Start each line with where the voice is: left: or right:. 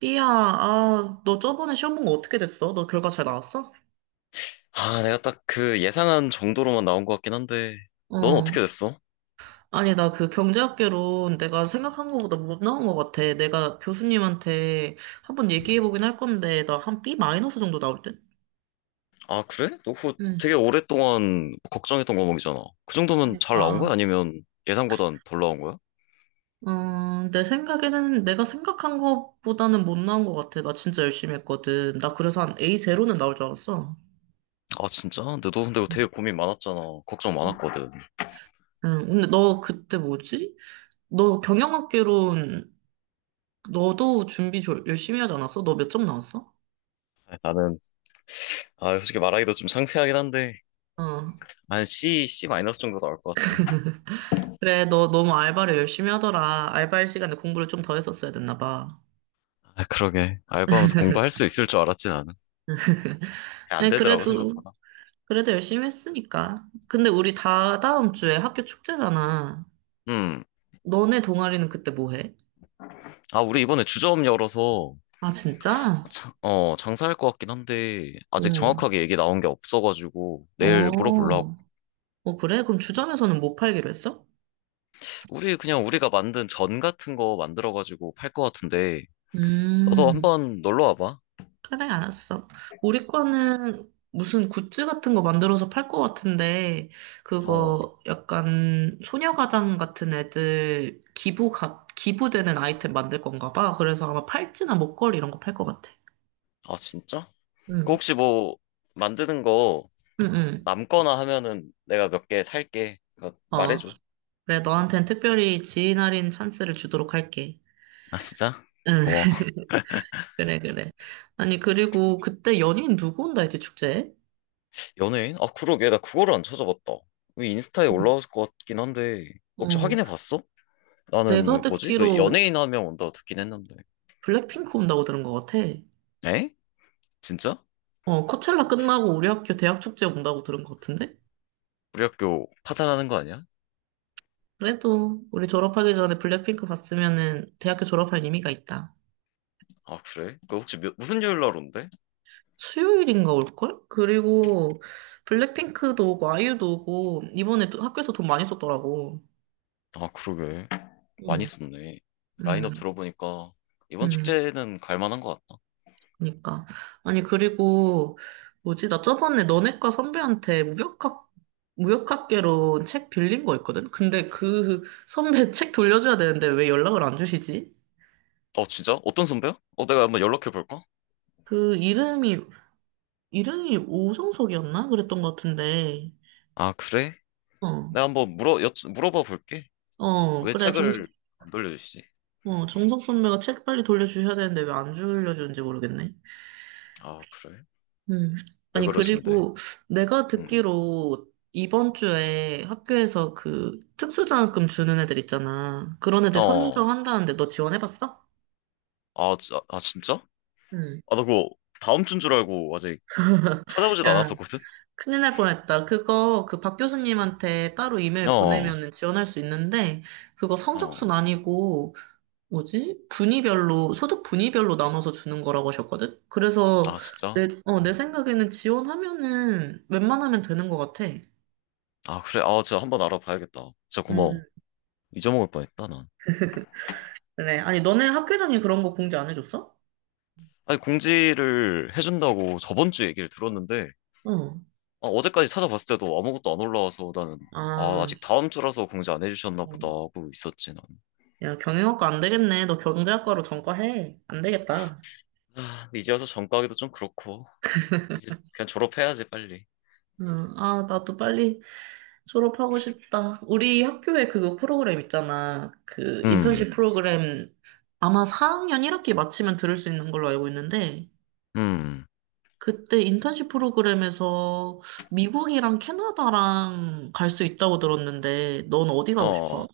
right: 삐야, 아, 너 저번에 시험 본 거 어떻게 됐어? 너 결과 잘 나왔어?
left: 아, 내가 딱 그 예상한 정도로만 나온 것 같긴 한데, 넌 어떻게
right: 어.
left: 됐어?
right: 아니, 나 그 경제학개론 내가 생각한 거보다 못 나온 것 같아. 내가 교수님한테 한번 얘기해보긴 할 건데, 나 한 B 마이너스 정도 나올 듯?
left: 아, 그래? 너 그거
right: 응.
left: 되게 오랫동안 걱정했던 과목이잖아. 그 정도면 잘 나온
right: 그러니까.
left: 거야? 아니면 예상보단 덜 나온 거야?
right: 내 생각에는 내가 생각한 것보다는 못 나온 것 같아. 나 진짜 열심히 했거든. 나 그래서 한 A0는 나올 줄 알았어.
left: 아, 진짜? 근데 너 근데 되게 고민 많았잖아. 걱정
right: 응,
left: 많았거든.
right: 응, 근데 너 그때 뭐지? 너 경영학개론 너도 준비 열심히 하지 않았어? 너 몇 점 나왔어?
left: 아, 나는, 아, 솔직히 말하기도 좀 창피하긴 한데,
right: 어.
left: 한 C, C 마이너스 정도 나올 것 같아.
right: 그래, 너 너무 알바를 열심히 하더라. 알바할 시간에 공부를 좀 더 했었어야 됐나 봐.
left: 아, 그러게. 알바하면서 공부할 수 있을 줄 알았지, 나는. 그냥 안
right: 네,
left: 되더라고,
right: 그래도,
left: 생각보다.
right: 그래도 열심히 했으니까. 근데 우리 다 다음 주에 학교 축제잖아.
left: 음.
right: 너네 동아리는 그때 뭐 해?
left: 아, 우리 이번에 주점 열어서
right: 아, 진짜?
left: 장사할 것 같긴 한데, 아직
right: 응.
left: 정확하게 얘기 나온 게 없어가지고, 내일
right: 어,
left: 물어보려고.
right: 그래? 그럼 주점에서는 못 팔기로 했어?
left: 우리, 그냥 우리가 만든 전 같은 거 만들어가지고 팔 것 같은데, 너도
right: 음.
left: 한번 놀러 와봐.
right: 그래, 알았어. 우리 거는 무슨 굿즈 같은 거 만들어서 팔 것 같은데,
left: 어,
right: 그거 약간 소녀가장 같은 애들 기부되는 아이템 만들 건가 봐. 그래서 아마 팔찌나 목걸이 이런 거 팔 것 같아.
left: 아, 진짜? 그
right: 응,
left: 혹시 뭐, 만드는 거
right: 응, 응.
left: 남거나 하면은 내가 몇 개 살게. 그러니까
right: 어,
left: 말해줘.
right: 그래, 너한텐 특별히 지인 할인 찬스를 주도록 할게.
left: 아, 진짜?
right: 응,
left: 고마워.
right: 그래, 그래. 아니, 그리고 그때 연예인 누구 온다 했지, 축제에?
left: 연예인? 아, 그러게. 나 그거를 안 찾아봤다. 이 인스타에
right: 응.
left: 올라왔을 것 같긴 한데, 혹시
right: 어,
left: 확인해 봤어?
right: 내가
left: 나는, 뭐지? 그
right: 듣기로
left: 연예인 하면 온다고 듣긴 했는데.
right: 블랙핑크 온다고 들은 것 같아.
left: 에? 진짜?
right: 코첼라 끝나고 우리 학교 대학 축제 온다고 들은 것 같은데?
left: 우리 학교 파산하는 거 아니야?
right: 그래도 우리 졸업하기 전에 블랙핑크 봤으면은 대학교 졸업할 의미가 있다.
left: 아, 그래? 그 혹시 무슨 요일 날 온대?
right: 수요일인가 올걸? 그리고 블랙핑크도 오고 아이유도 오고 이번에 또 학교에서 돈 많이 썼더라고.
left: 아, 그러게. 많이
right: 응,
left: 썼네. 라인업
right: 응,
left: 들어보니까 이번
right: 응.
left: 축제는 갈 만한 거 같다.
right: 그니까. 아니, 그리고 뭐지? 나 저번에 너네과 선배한테 무역학개론 책 빌린 거 있거든? 근데 그 선배 책 돌려줘야 되는데 왜 연락을 안 주시지?
left: 어, 진짜? 어떤 선배야? 어, 내가 한번 연락해 볼까?
right: 그 이름이 오성석이었나? 그랬던 것 같은데.
left: 아, 그래?
right: 어,
left: 내가 한번 물어봐 볼게.
right: 어,
left: 왜
right: 그래.
left: 책을 안 돌려주시지?
right: 정석 선배가 책 빨리 돌려주셔야 되는데 왜 안 돌려주는지 모르겠네.
left: 아, 그래?
right: 음.
left: 왜
right: 아니,
left: 그러신데?
right: 그리고 내가
left: 음.
right: 듣기로 이번 주에 학교에서 그 특수장학금 주는 애들 있잖아. 그런 애들
left: 어.
right: 선정한다는데 너 지원해봤어?
left: 아, 아, 진짜?
right: 응.
left: 아, 나 그거 다음 주인 줄 알고 아직 찾아보지도
right: 야,
left: 않았었거든?
right: 큰일 날 뻔했다. 그거 그 박 교수님한테 따로 이메일
left: 어.
right: 보내면은 지원할 수 있는데 그거 성적순
left: 어.
right: 아니고 뭐지? 소득 분위별로 나눠서 주는 거라고 하셨거든? 그래서
left: 아, 진짜?
right: 내 생각에는 지원하면은 웬만하면 되는 것 같아.
left: 아, 그래? 아, 진짜 한번 알아봐야겠다. 진짜
right: 음,
left: 고마워. 잊어먹을 뻔했다, 난.
right: 그래. 아니, 너네 학교장이 그런 거 공지 안 해줬어?
left: 아니, 공지를 해준다고 저번 주 얘기를 들었는데,
right: 어.
left: 아, 어제까지 찾아봤을 때도 아무것도 안 올라와서 나는, 아,
right: 아,
left: 아직 다음 주라서 공지 안 해주셨나 보다
right: 음.
left: 하고 있었지, 난.
right: 야, 경영학과 안 되겠네. 너 경제학과로 전과해. 안 되겠다.
left: 아, 근데 이제 와서 전과하기도 좀 그렇고, 이제 그냥 졸업해야지, 빨리.
right: 응. 아, 나도 빨리 졸업하고 싶다. 우리 학교에 그거 프로그램 있잖아. 그
left: 음,
right: 인턴십 프로그램 아마 4학년 1학기 마치면 들을 수 있는 걸로 알고 있는데
left: 음,
right: 그때 인턴십 프로그램에서 미국이랑 캐나다랑 갈 수 있다고 들었는데, 넌 어디 가고 싶어?
left: 어,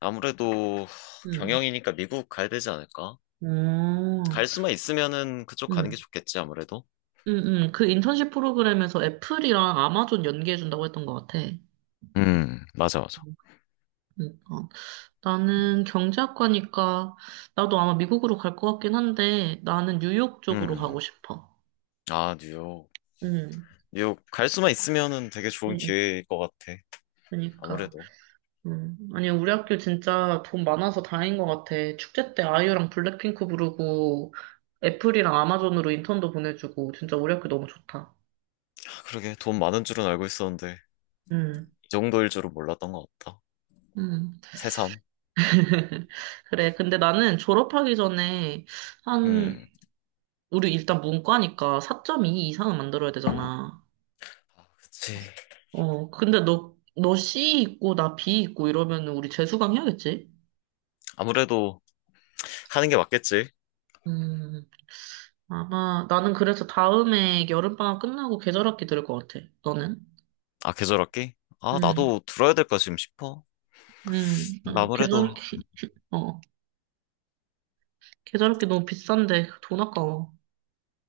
left: 아무래도
right: 응.
left: 경영이니까 미국 가야 되지 않을까?
right: 어,
left: 갈
right: 응.
left: 수만 있으면은 그쪽 가는 게 좋겠지, 아무래도.
right: 응, 응. 그 인턴십 프로그램에서 애플이랑 아마존 연계해준다고 했던 것 같아.
left: 맞아, 맞아.
right: 그러니까 나는 경제학과니까 나도 아마 미국으로 갈 것 같긴 한데 나는 뉴욕 쪽으로
left: 음,
right: 가고 싶어.
left: 아, 뉴욕.
right: 응,
left: 뉴욕 갈 수만 있으면은 되게
right: 응,
left: 좋은
right: 응.
left: 기회일 것 같아.
right: 그러니까.
left: 아무래도.
right: 음. 아니, 우리 학교 진짜 돈 많아서 다행인 것 같아. 축제 때 아이유랑 블랙핑크 부르고, 애플이랑 아마존으로 인턴도 보내주고, 진짜 우리 학교 너무 좋다.
left: 아, 그러게 돈 많은 줄은 알고 있었는데
right: 음,
left: 이 정도일 줄은 몰랐던 것 같다.
right: 음.
left: 새삼.
right: 그래. 근데 나는 졸업하기 전에, 한,
left: 음.
right: 우리 일단 문과니까 4.2 이상은 만들어야 되잖아.
left: 아, 그치.
right: 근데 너 C 있고, 나 B 있고 이러면 우리 재수강 해야겠지?
left: 아무래도 하는 게 맞겠지.
right: 음, 아마, 나는 그래서 다음에 여름방학 끝나고 계절학기 들을 것 같아. 너는?
left: 아, 계절 학기? 아,
right: 음,
left: 나도 들어야 될까 지금 싶어. 근데
right: 아,
left: 아무래도.
right: 어, 계절기 너무 비싼데 돈 아까워.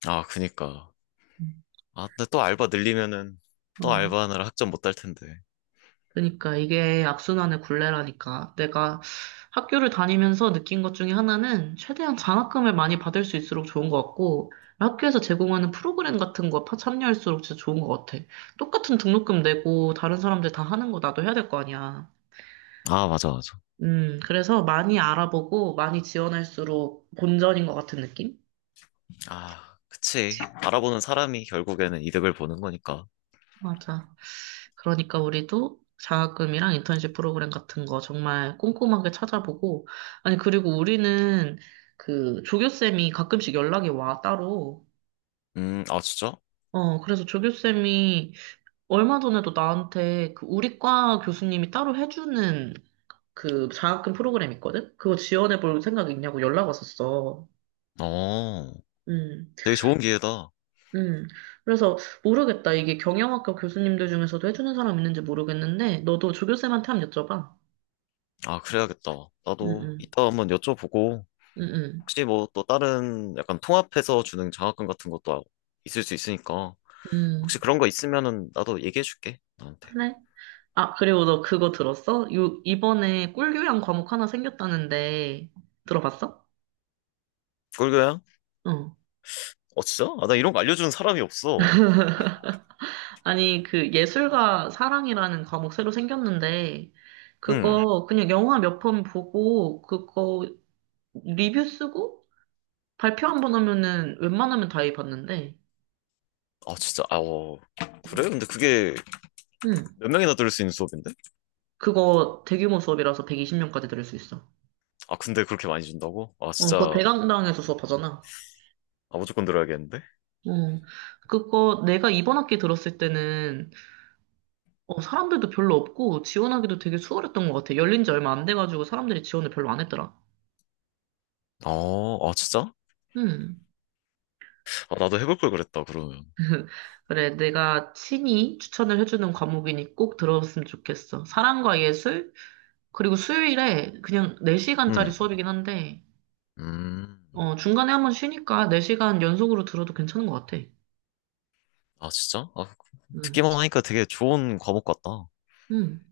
left: 아, 그니까.
right: 음,
left: 아, 근데 또 알바 늘리면은 또
right: 어,
left: 알바하느라 학점 못 딸 텐데.
right: 그러니까 이게 악순환의 굴레라니까. 내가 학교를 다니면서 느낀 것 중에 하나는 최대한 장학금을 많이 받을 수 있을수록 좋은 것 같고, 학교에서 제공하는 프로그램 같은 거 참여할수록 진짜 좋은 것 같아. 똑같은 등록금 내고 다른 사람들 다 하는 거 나도 해야 될 거 아니야.
left: 아, 맞아, 맞아.
right: 그래서 많이 알아보고 많이 지원할수록 본전인 것 같은 느낌?
left: 아, 그치. 바라보는 사람이 결국에는 이득을 보는 거니까.
right: 맞아. 그러니까 우리도 장학금이랑 인턴십 프로그램 같은 거 정말 꼼꼼하게 찾아보고, 아니, 그리고 우리는 그 조교쌤이 가끔씩 연락이 와, 따로.
left: 아, 진짜?
right: 그래서 조교쌤이 얼마 전에도 나한테 그 우리 과 교수님이 따로 해주는 그 장학금 프로그램 있거든? 그거 지원해볼 생각 있냐고 연락 왔었어.
left: 어,
right: 음,
left: 되게 좋은 기회다.
right: 음. 그래서 모르겠다. 이게 경영학과 교수님들 중에서도 해주는 사람 있는지 모르겠는데, 너도 조교쌤한테 한번 여쭤봐.
left: 아, 그래야겠다.
right: 응,
left: 나도
right: 응,
left: 이따 한번 여쭤보고,
right: 응, 응.
left: 혹시 뭐 또 다른 약간 통합해서 주는 장학금 같은 것도 있을 수 있으니까,
right: 음,
left: 혹시 그런 거 있으면은 나도 얘기해줄게, 너한테.
right: 그래. 아, 그리고 너 그거 들었어? 이번에 꿀교양 과목 하나 생겼다는데, 들어봤어?
left: 꿀교양?
right: 응.
left: 어, 진짜? 아, 나 이런 거 알려주는 사람이 없어.
right: 아니, 그 예술과 사랑이라는 과목 새로 생겼는데,
left: 응.
right: 그거 그냥 영화 몇 편 보고, 그거 리뷰 쓰고, 발표 한번 하면은 웬만하면 다 해봤는데,
left: 아, 진짜? 아, 어. 그래? 근데 그게
right: 응.
left: 몇 명이나 들을 수 있는 수업인데?
right: 그거 대규모 수업이라서 120명까지 들을 수 있어.
left: 아, 근데 그렇게 많이 준다고? 아,
right: 그거
left: 진짜.
right: 대강당에서 수업하잖아.
left: 아, 무조건 들어야겠는데?
right: 어, 그거 내가 이번 학기 들었을 때는 사람들도 별로 없고 지원하기도 되게 수월했던 것 같아. 열린 지 얼마 안 돼가지고 사람들이 지원을 별로 안 했더라.
left: 어, 아, 진짜?
right: 음.
left: 아, 나도 해볼 걸 그랬다, 그러면.
right: 그래, 내가 친히 추천을 해주는 과목이니 꼭 들어봤으면 좋겠어. 사랑과 예술, 그리고 수요일에 그냥 4시간짜리
left: 음,
right: 수업이긴 한데,
left: 음,
right: 중간에 한번 쉬니까 4시간 연속으로 들어도 괜찮은 것 같아.
left: 아, 진짜? 아,
right: 음.
left: 듣기만 하니까 되게 좋은 과목 같다.
right: 음.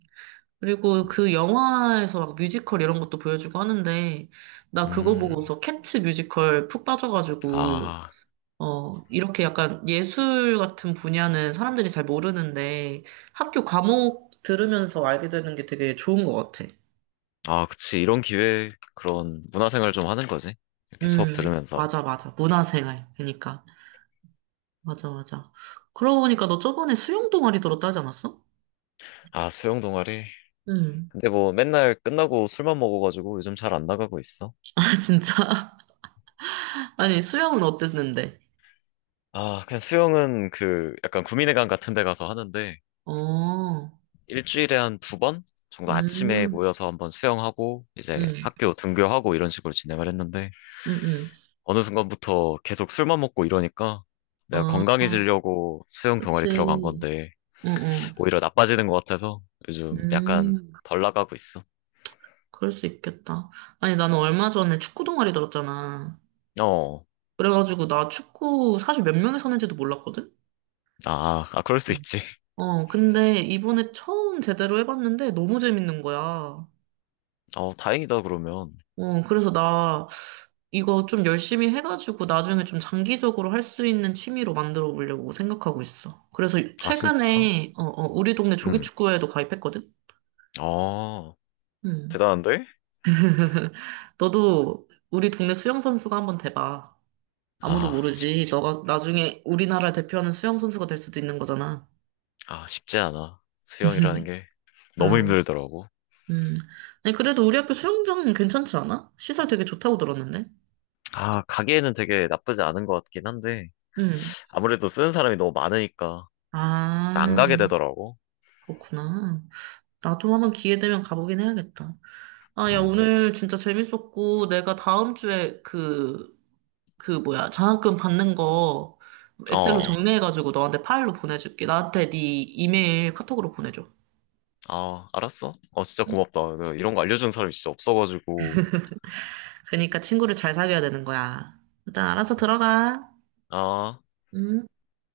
right: 그리고 그 영화에서 막 뮤지컬 이런 것도 보여주고 하는데, 나 그거
left: 음,
right: 보고서 캣츠 뮤지컬 푹 빠져가지고,
left: 아,
right: 이렇게 약간 예술 같은 분야는 사람들이 잘 모르는데 학교 과목 들으면서 알게 되는 게 되게 좋은 것 같아.
left: 아, 그치. 이런 기회에 그런 문화생활 좀 하는 거지. 이렇게 수업
right: 음,
left: 들으면서.
right: 맞아, 맞아. 문화생활. 그러니까. 맞아, 맞아. 그러고 보니까 너 저번에 수영 동아리 들었다 하지 않았어?
left: 아, 수영 동아리.
right: 음.
left: 근데 뭐 맨날 끝나고 술만 먹어가지고 요즘 잘 안 나가고 있어.
right: 아, 진짜? 아니, 수영은 어땠는데?
left: 아, 그냥 수영은 그 약간 구민회관 같은 데 가서 하는데
right: 어,
left: 일주일에 한 두 번 정도 아침에
right: 음,
left: 모여서 한번 수영하고 이제
right: 음,
left: 학교 등교하고 이런 식으로 진행을 했는데
right: 음, 음.
left: 어느 순간부터 계속 술만 먹고 이러니까 내가
right: 아,
left: 건강해지려고 수영 동아리
right: 그치.
left: 들어간 건데
right: 응, 응.
left: 오히려 나빠지는 것 같아서 요즘 약간
right: 음,
left: 덜 나가고 있어.
right: 그럴 수 있겠다. 아니, 나는 얼마 전에 축구 동아리 들었잖아.
left: 어,
right: 그래가지고 나 축구 사실 몇 명이서 하는지도 몰랐거든?
left: 아, 아, 그럴 수
right: 음.
left: 있지.
right: 근데 이번에 처음 제대로 해봤는데 너무 재밌는 거야.
left: 어, 다행이다, 그러면.
right: 그래서 나 이거 좀 열심히 해가지고 나중에 좀 장기적으로 할 수 있는 취미로 만들어 보려고 생각하고 있어. 그래서
left: 아, 진짜?
right: 최근에, 우리 동네
left: 응,
right: 조기축구회에도 가입했거든?
left: 어,
right: 음.
left: 대단한데?
right: 너도 우리 동네 수영선수가 한번 돼봐. 아무도
left: 아,
right: 모르지. 너가 나중에 우리나라 대표하는 수영선수가 될 수도 있는 거잖아.
left: 아, 쉽지 않아. 수영이라는 게 너무
right: 응.
left: 힘들더라고.
right: 음. 아니, 그래도 우리 학교 수영장 괜찮지 않아? 시설 되게 좋다고 들었는데.
left: 아, 가기에는 되게 나쁘지 않은 것 같긴 한데
right: 음.
left: 아무래도 쓰는 사람이 너무 많으니까 안 가게
right: 아,
left: 되더라고.
right: 그렇구나. 나도 한번 기회 되면 가보긴 해야겠다. 아, 야,
left: 음,
right: 오늘 진짜 재밌었고, 내가 다음 주에 그 뭐야, 장학금 받는 거 엑셀로
left: 어.
right: 정리해가지고 너한테 파일로 보내줄게. 나한테 네 이메일 카톡으로 보내줘.
left: 아, 알았어. 어, 진짜 고맙다. 내가 이런 거 알려주는 사람이 진짜 없어가지고.
right: 그러니까 친구를 잘 사귀어야 되는 거야. 일단 알아서 들어가.
left: 아.
right: 음.